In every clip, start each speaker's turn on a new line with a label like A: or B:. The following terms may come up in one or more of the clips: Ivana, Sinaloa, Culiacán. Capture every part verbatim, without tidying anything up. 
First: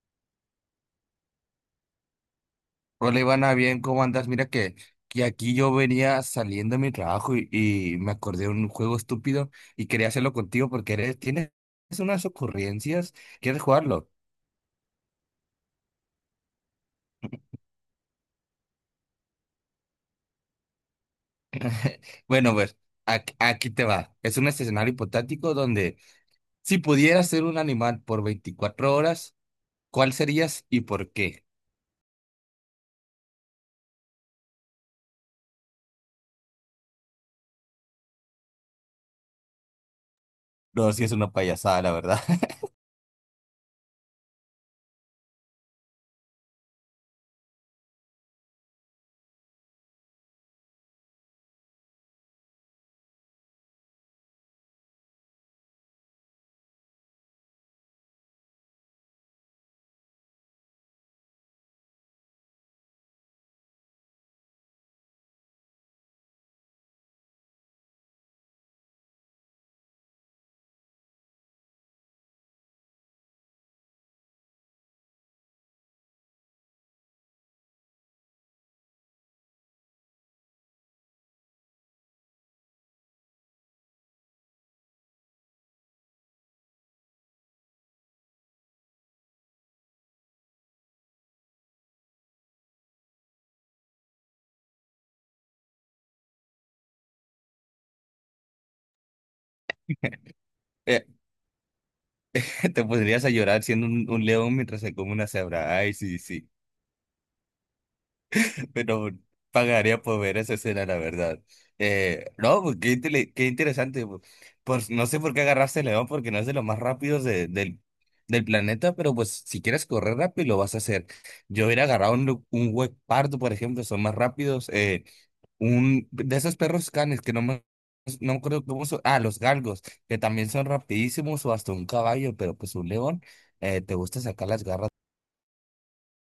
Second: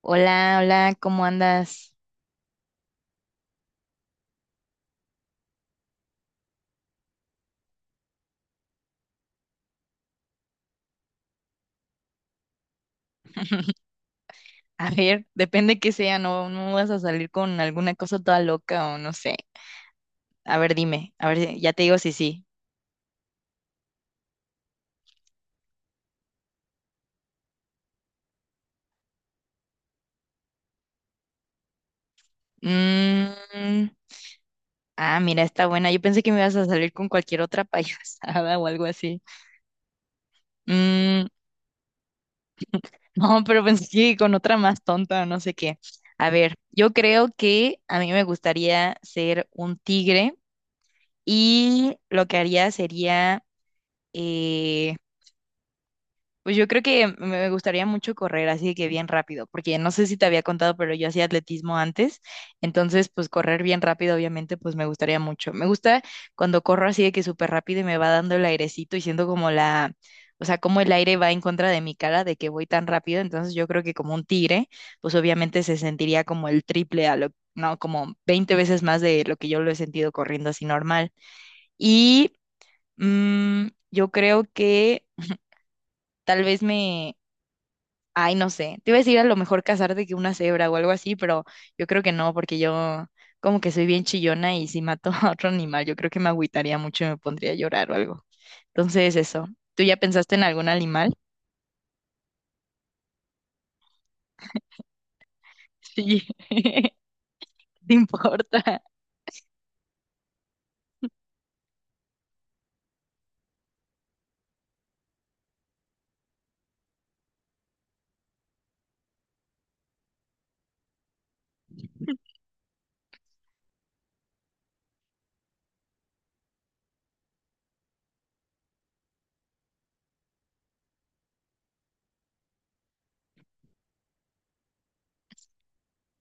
A: Hola, hola, ¿cómo andas?
B: Hola Ivana, bien, ¿cómo andas? Mira que, que aquí yo venía saliendo de mi trabajo y, y me acordé de un juego estúpido y quería hacerlo contigo porque eres, tienes unas ocurrencias. ¿Quieres jugarlo?
A: A ver, depende que sea, no, no vas a salir con alguna cosa toda loca o no sé. A ver, dime, a ver, si- ya te digo si sí.
B: Bueno, pues ac- aquí te va. Es un escenario hipotético donde, si pudieras ser un animal por veinticuatro horas, ¿cuál serías y por qué?
A: Mm, ah, mira, está buena. Yo pensé que me ibas a salir con cualquier otra payasada o algo así.
B: No, si es
A: Mm,
B: una payasada, la verdad.
A: no, pero pensé que con otra más tonta o no sé qué. A ver, yo creo que a mí me gustaría ser un tigre y lo que haría sería... eh, Pues yo creo que me gustaría mucho correr así que bien rápido, porque no sé si te había contado, pero yo hacía atletismo antes, entonces pues correr bien rápido obviamente pues me gustaría mucho. Me gusta cuando corro así de que súper rápido y me va dando el airecito y siento como la, o sea, como el aire va en contra de mi cara de que voy tan rápido, entonces yo creo que como un tigre, pues obviamente se sentiría como el triple a lo, no, como veinte veces más de lo que yo lo he sentido corriendo así normal. Y mm, yo creo que tal vez me, ay, no sé. Te iba a decir a lo mejor casarte que una cebra o algo así, pero yo creo que no, porque yo como que soy bien chillona y si mato a otro animal, yo creo que me agüitaría mucho y me pondría a llorar o algo. Entonces, eso. ¿Tú ya pensaste en algún
B: Eh,
A: animal?
B: Te pondrías a llorar siendo un, un león mientras se come una cebra. Ay, sí,
A: Sí.
B: sí.
A: ¿Te importa?
B: Pero pagaría por ver esa escena, la verdad. Eh, no, pues, qué, intele- qué interesante. Pues Pues, no sé por qué agarraste el león, porque no es de los más rápidos de- del, del planeta, pero pues si quieres correr rápido, lo vas a hacer. Yo hubiera agarrado un, lu- un hueco pardo, por ejemplo, son más rápidos. Eh, un de esos perros canes que no me, no me acuerdo cómo son. Ah, los galgos, que también son rapidísimos, o hasta un caballo, pero pues un león, eh, te gusta sacar las garras.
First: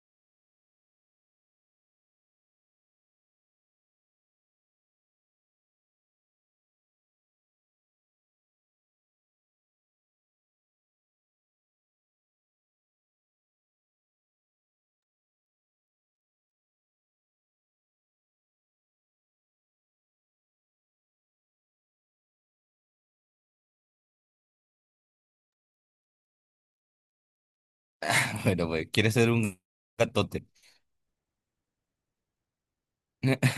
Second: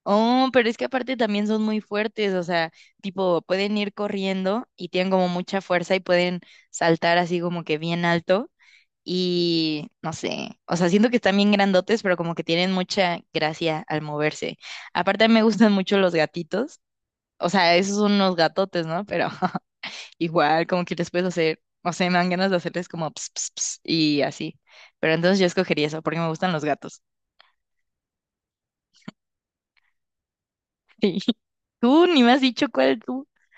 A: Oh, pero es que aparte también son muy fuertes, o sea, tipo, pueden ir corriendo y tienen como mucha fuerza y pueden saltar así como que bien alto. Y no sé, o sea, siento que están bien grandotes, pero como que tienen mucha gracia al moverse. Aparte, me gustan mucho los gatitos. O sea, esos son unos gatotes, ¿no? Pero igual, como que les puedes hacer, o sea, me dan ganas de hacerles como ps, ps, ps, y así. Pero entonces yo escogería eso, porque me gustan los gatos.
B: Bueno, pues quieres ser un gatote.
A: Sí. Tú ni me has dicho cuál tú.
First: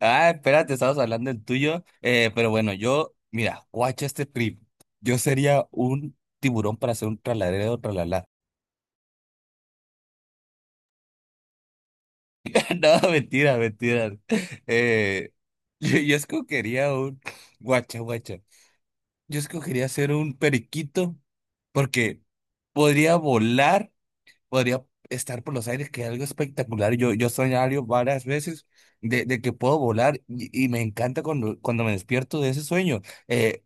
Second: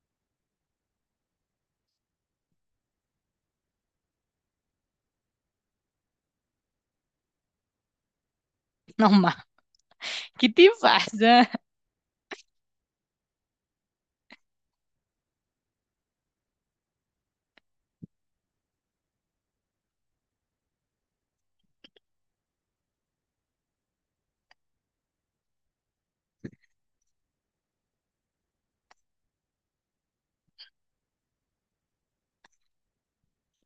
B: Ah, espérate, estabas hablando del tuyo. Eh, pero bueno, yo, mira, guacha este trip. Yo sería un tiburón para hacer un tralalero, tralala.
A: No, ma, ¿qué te pasa?
B: No, mentira, mentira. Eh, yo, yo escogería un. Guacha, guacha. Yo escogería ser un periquito porque podría volar, podría estar por los aires, que es algo espectacular. Yo, yo soñado varias veces de, de que puedo volar, y, y me encanta cuando, cuando me despierto de ese sueño. Eh,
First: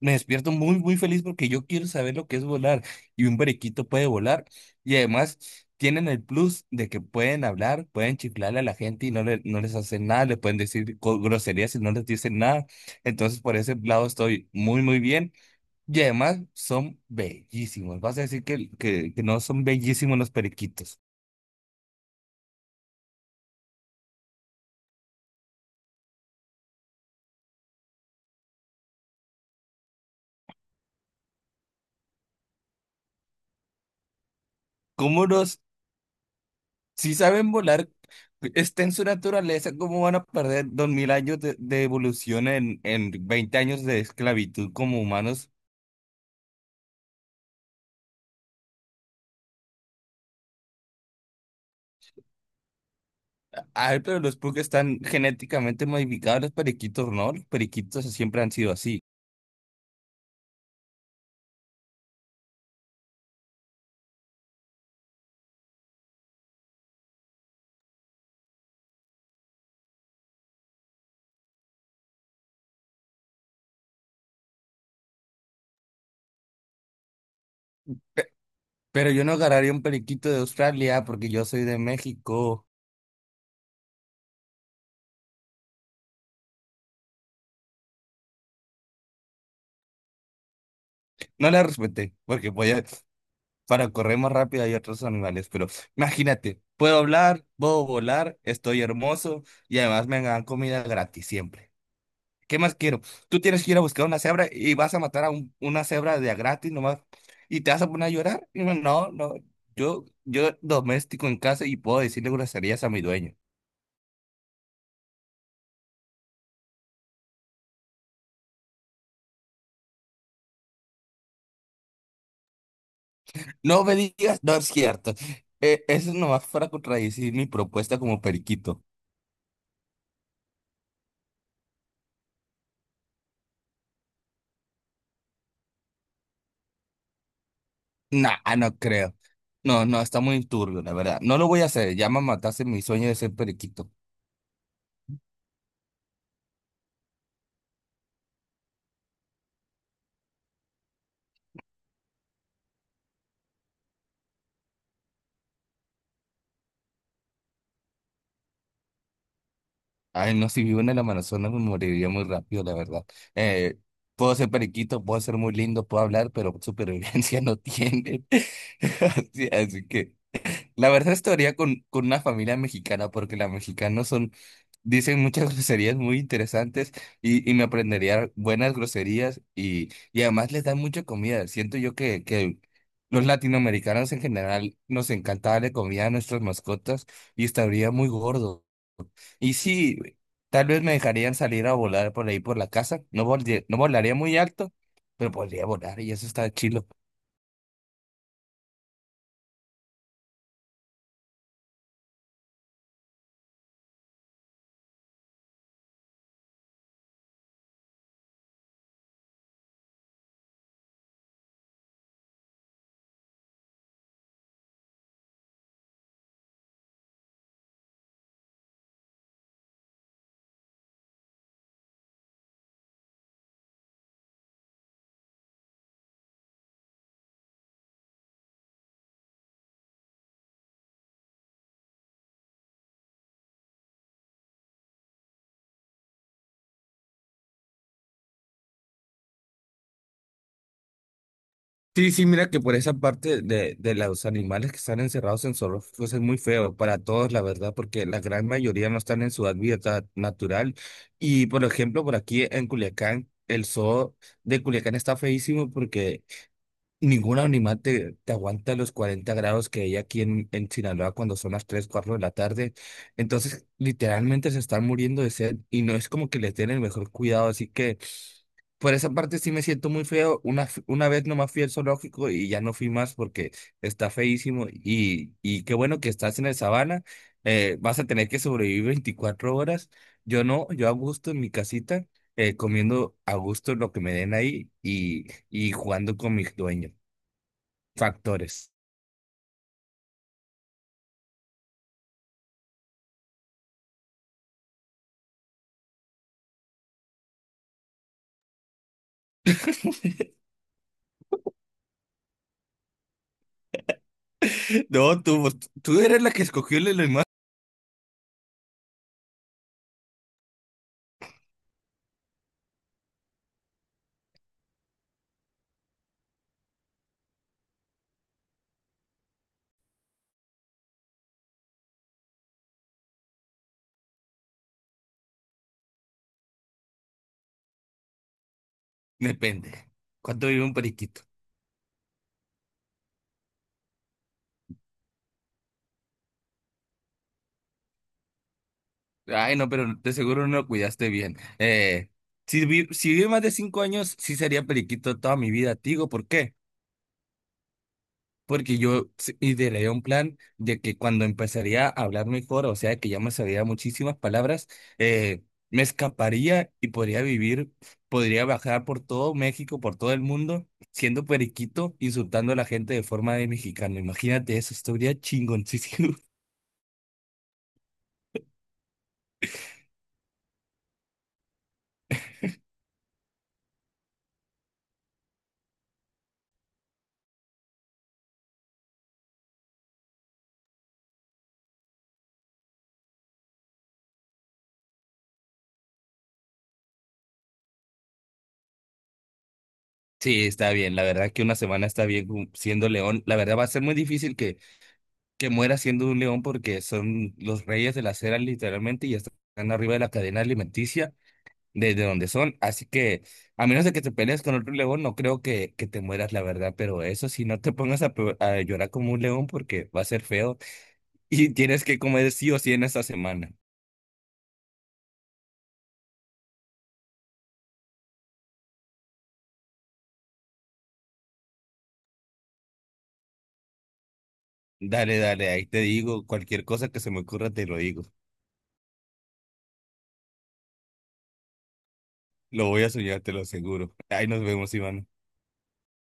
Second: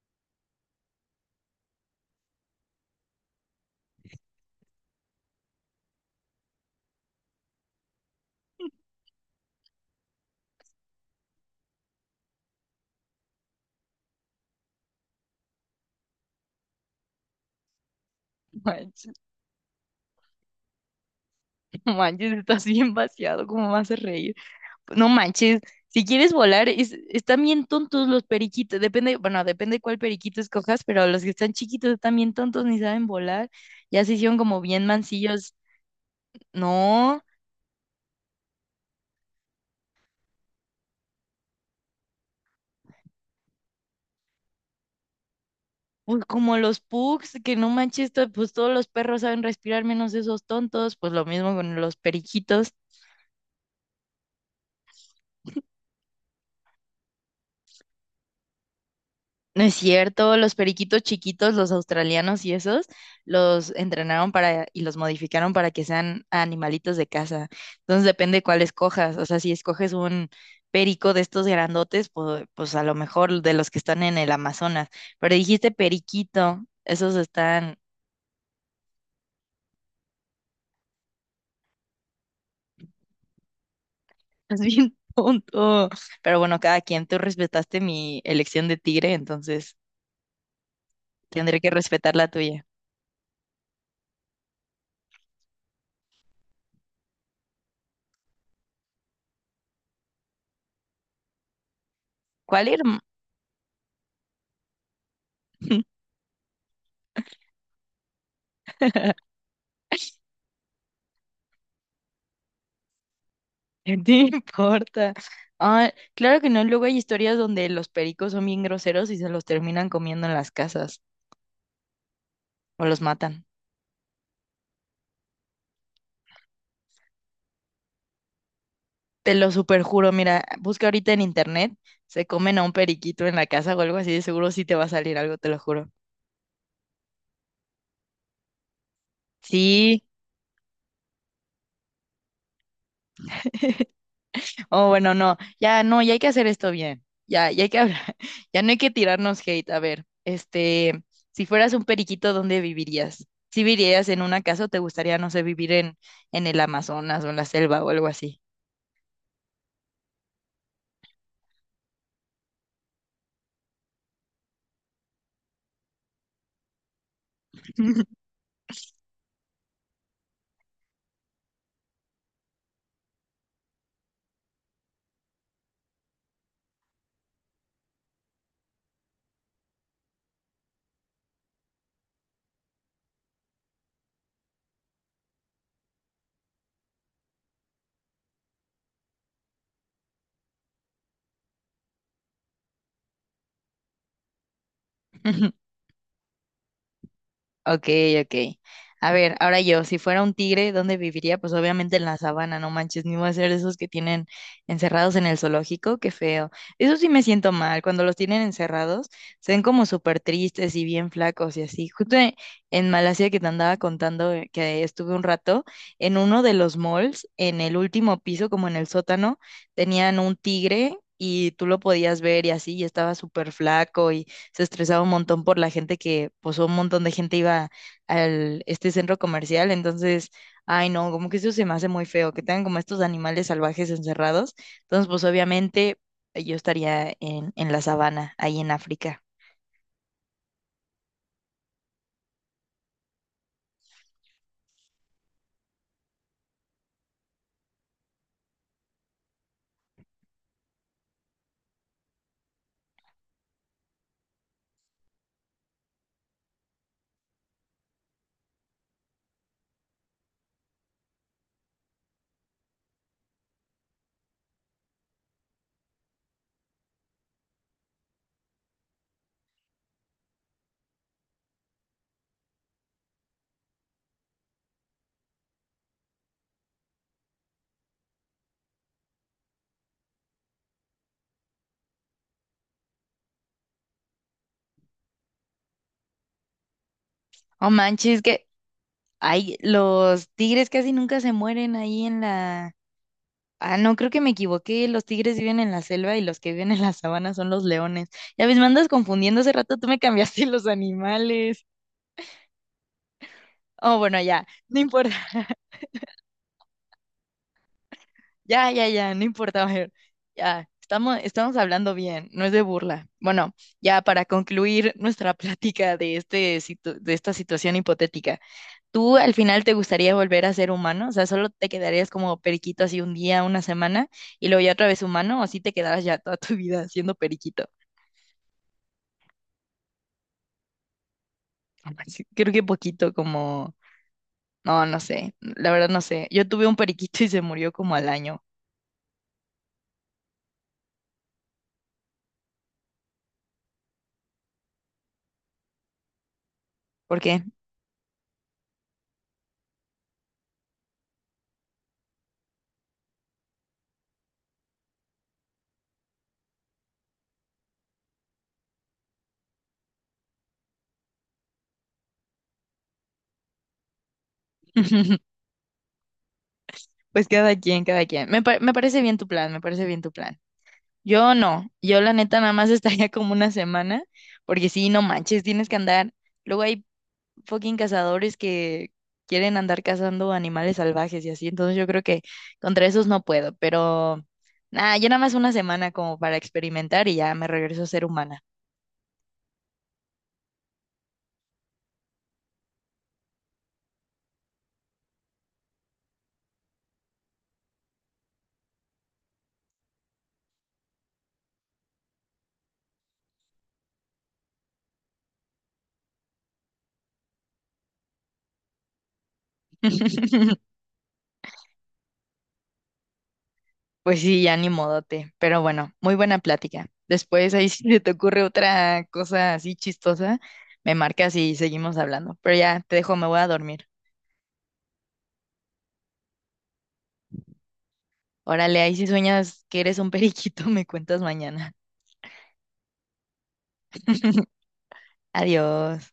B: Me despierto muy, muy feliz porque yo quiero saber lo que es volar. Y un periquito puede volar. Y además tienen el plus de que pueden hablar, pueden chiflarle a la gente y no, le- no les hacen nada. Le pueden decir co- groserías y no les dicen nada. Entonces, por ese lado estoy muy, muy bien. Y además son bellísimos. Vas a decir que,
A: Manches,
B: que, que no son bellísimos los periquitos.
A: no manches, estás bien vaciado, ¿cómo me haces reír? No manches, si quieres volar, es- están bien tontos los periquitos. Depende, bueno, depende cuál periquito escojas, pero los que están chiquitos están bien tontos, ni saben volar. Ya se hicieron como bien
B: ¿Cómo
A: mancillos.
B: los Si
A: No,
B: saben volar, está en su naturaleza, ¿cómo van a perder dos mil años de, de evolución en, en veinte años de esclavitud como humanos?
A: pues como los pugs, que no manches, to- pues todos los perros saben respirar menos esos tontos. Pues lo mismo con los periquitos.
B: Ay, pero los Pug están genéticamente modificados, los periquitos no, los periquitos siempre han sido así.
A: No es cierto, los periquitos chiquitos, los australianos y esos, los entrenaron para y los modificaron para que sean animalitos de casa. Entonces depende cuál escojas. O sea, si escoges un perico de estos grandotes, pues, pues a lo mejor de los que están en el Amazonas. Pero dijiste periquito, esos están,
B: Pe- Pero yo no agarraría un periquito de Australia porque yo soy de México.
A: es bien tonto. Pero bueno, cada quien, tú respetaste mi elección de tigre, entonces
B: No
A: tendré
B: la
A: que respetar
B: respeté,
A: la
B: porque
A: tuya.
B: podía, para correr más rápido hay otros animales, pero imagínate, puedo hablar, puedo volar, estoy hermoso y además me dan comida gratis siempre. ¿Qué
A: ¿Cuál
B: más
A: ir?
B: quiero? Tú tienes que ir a buscar una cebra y vas a matar a un- una cebra de a gratis nomás y te vas a poner a llorar. Y yo, no, no, yo, yo doméstico en casa y puedo decirle groserías a mi dueño.
A: ¿No importa? Ah, claro que no, luego hay historias donde los pericos son bien groseros y se los terminan comiendo en las casas o los matan.
B: No me digas, no es cierto. Eh, eso nomás para contradecir mi propuesta como periquito.
A: Te lo superjuro, mira, busca ahorita en internet, se comen a un periquito en la casa o algo así, de seguro sí te va a salir algo, te lo juro.
B: Nah, ah, no creo. No, no,
A: Sí,
B: está muy turbio, la verdad. No lo voy a hacer, ya me mataste mi sueño de ser periquito.
A: oh, bueno, no, ya no, ya hay que hacer esto bien, ya, ya hay que hablar, ya no hay que tirarnos hate. A ver, este, si fueras un periquito, ¿dónde vivirías? ¿Si vivirías en una casa o te gustaría, no sé, vivir en, en el Amazonas o en la selva o algo así?
B: Ay, no, si vivo en el Amazonas me moriría muy rápido, la verdad. Eh, Puedo ser periquito, puedo ser muy lindo, puedo hablar, pero supervivencia no tienen. Así, así que la verdad estaría con, con una familia mexicana, porque los mexicanos son, dicen muchas groserías muy interesantes y, y me aprendería buenas groserías, y, y además les dan mucha comida. Siento yo que, que los latinoamericanos en general nos encanta darle comida a nuestras mascotas y estaría muy gordo. Y sí, tal vez me dejarían salir a volar por ahí por la casa. No volde- no volaría muy alto, pero podría volar y eso está chilo.
A: Ok, ok. A ver, ahora yo, si fuera un tigre, ¿dónde viviría? Pues obviamente en la sabana, no manches, ni voy a ser de esos que tienen encerrados en el zoológico, qué feo. Eso sí me siento mal, cuando los tienen encerrados, se ven como súper tristes y bien flacos y así. Justo e- en Malasia que te andaba contando, eh, que estuve un rato, en uno de los malls, en el último piso, como en el sótano, tenían un tigre. Y tú lo podías ver y así, y estaba súper flaco, se estresaba un montón por la gente que, pues un montón de gente iba al este centro comercial, entonces, ay no, como que eso se me hace muy feo, que tengan como estos animales salvajes encerrados. Entonces, pues obviamente yo estaría en, en la sabana, ahí en África.
B: Sí, sí, mira que por esa parte de, de los animales que están encerrados en zoológicos es muy feo para todos, la verdad, porque la gran mayoría no están en su hábitat natural. Y por ejemplo, por aquí en Culiacán, el zoo de Culiacán está feísimo porque ningún animal te, te aguanta los cuarenta grados que hay aquí en, en Sinaloa cuando son las tres cuatro de la tarde. Entonces, literalmente se están muriendo de sed y no es como que les den el mejor cuidado. Así que por esa parte sí me siento muy feo. Una, f- una vez nomás fui al zoológico y ya no fui más porque está feísimo. Y, y qué bueno que estás en el sabana. Eh, vas a tener que sobrevivir veinticuatro horas. Yo no, yo a gusto en mi casita, eh, comiendo a gusto lo que me den ahí y, y jugando con mis dueños
A: Oh manches, que
B: factores.
A: ay, los tigres casi nunca se mueren ahí en la. Ah, no, creo que me equivoqué. Los tigres viven en la selva y los que viven en la sabana son los leones. Ya ves, me andas confundiendo. Hace rato tú me cambiaste los animales. Oh, bueno, ya, no importa.
B: No, tú, tú eres la que escogió el animal.
A: Ya, ya, ya, no importa, Mayor. Ya, estamos, estamos hablando bien, no es de burla. Bueno, ya para concluir nuestra plática de este, situ- de esta situación hipotética, ¿tú al final te gustaría volver a ser humano? O sea, ¿solo te quedarías como periquito así un día, una semana, y luego ya otra vez humano, o sí te quedarás ya toda tu vida siendo periquito?
B: Depende. ¿Cuánto vive un periquito?
A: Sí, creo que poquito como. No, no sé, la verdad no sé. Yo tuve un periquito y se murió como al año.
B: Ay, no, pero de seguro no lo cuidaste bien. Eh, si vi, si vive más de cinco años, sí sería periquito toda mi vida. Te digo, ¿por qué?
A: ¿Por qué?
B: Porque yo s- ideé un plan de que cuando empezaría a hablar mejor, o sea, que ya me sabía muchísimas palabras, eh, me escaparía y podría vivir, podría bajar por todo México, por todo el mundo, siendo periquito, insultando a la gente de forma de mexicano. Imagínate eso, estaría chingoncísimo.
A: Pues cada quien, cada quien. Me, pa- me parece bien tu plan, me parece bien tu plan. Yo no, yo la neta nada más estaría como una semana, porque sí, no manches, tienes que andar. Luego hay fucking cazadores que quieren andar cazando animales salvajes y así, entonces yo creo que contra esos no puedo, pero nada, yo nada más una semana como para experimentar y ya me regreso a ser humana.
B: Sí, está bien. La verdad que una semana está bien, ju- siendo león. La verdad va a ser muy difícil que, que muera siendo un león porque son los reyes de la acera literalmente y están arriba de la cadena alimenticia. Desde donde son. Así que, a menos de que te pelees con otro león, no creo que, que te mueras, la verdad. Pero eso sí, no te pongas a, pe- a llorar como un león porque va a ser feo y tienes que comer sí o sí en esta semana.
A: Pues sí, ya ni modote, pero bueno, muy buena plática. Después ahí si te ocurre otra cosa así chistosa, me marcas y seguimos hablando, pero ya te dejo, me voy a dormir.
B: Dale, dale, ahí te digo, cualquier cosa que se me ocurra te lo digo.
A: Órale, ahí si sueñas que eres un periquito, me cuentas mañana.
B: Lo voy a soñar, te lo aseguro. Ahí nos vemos, Iván.
A: Adiós.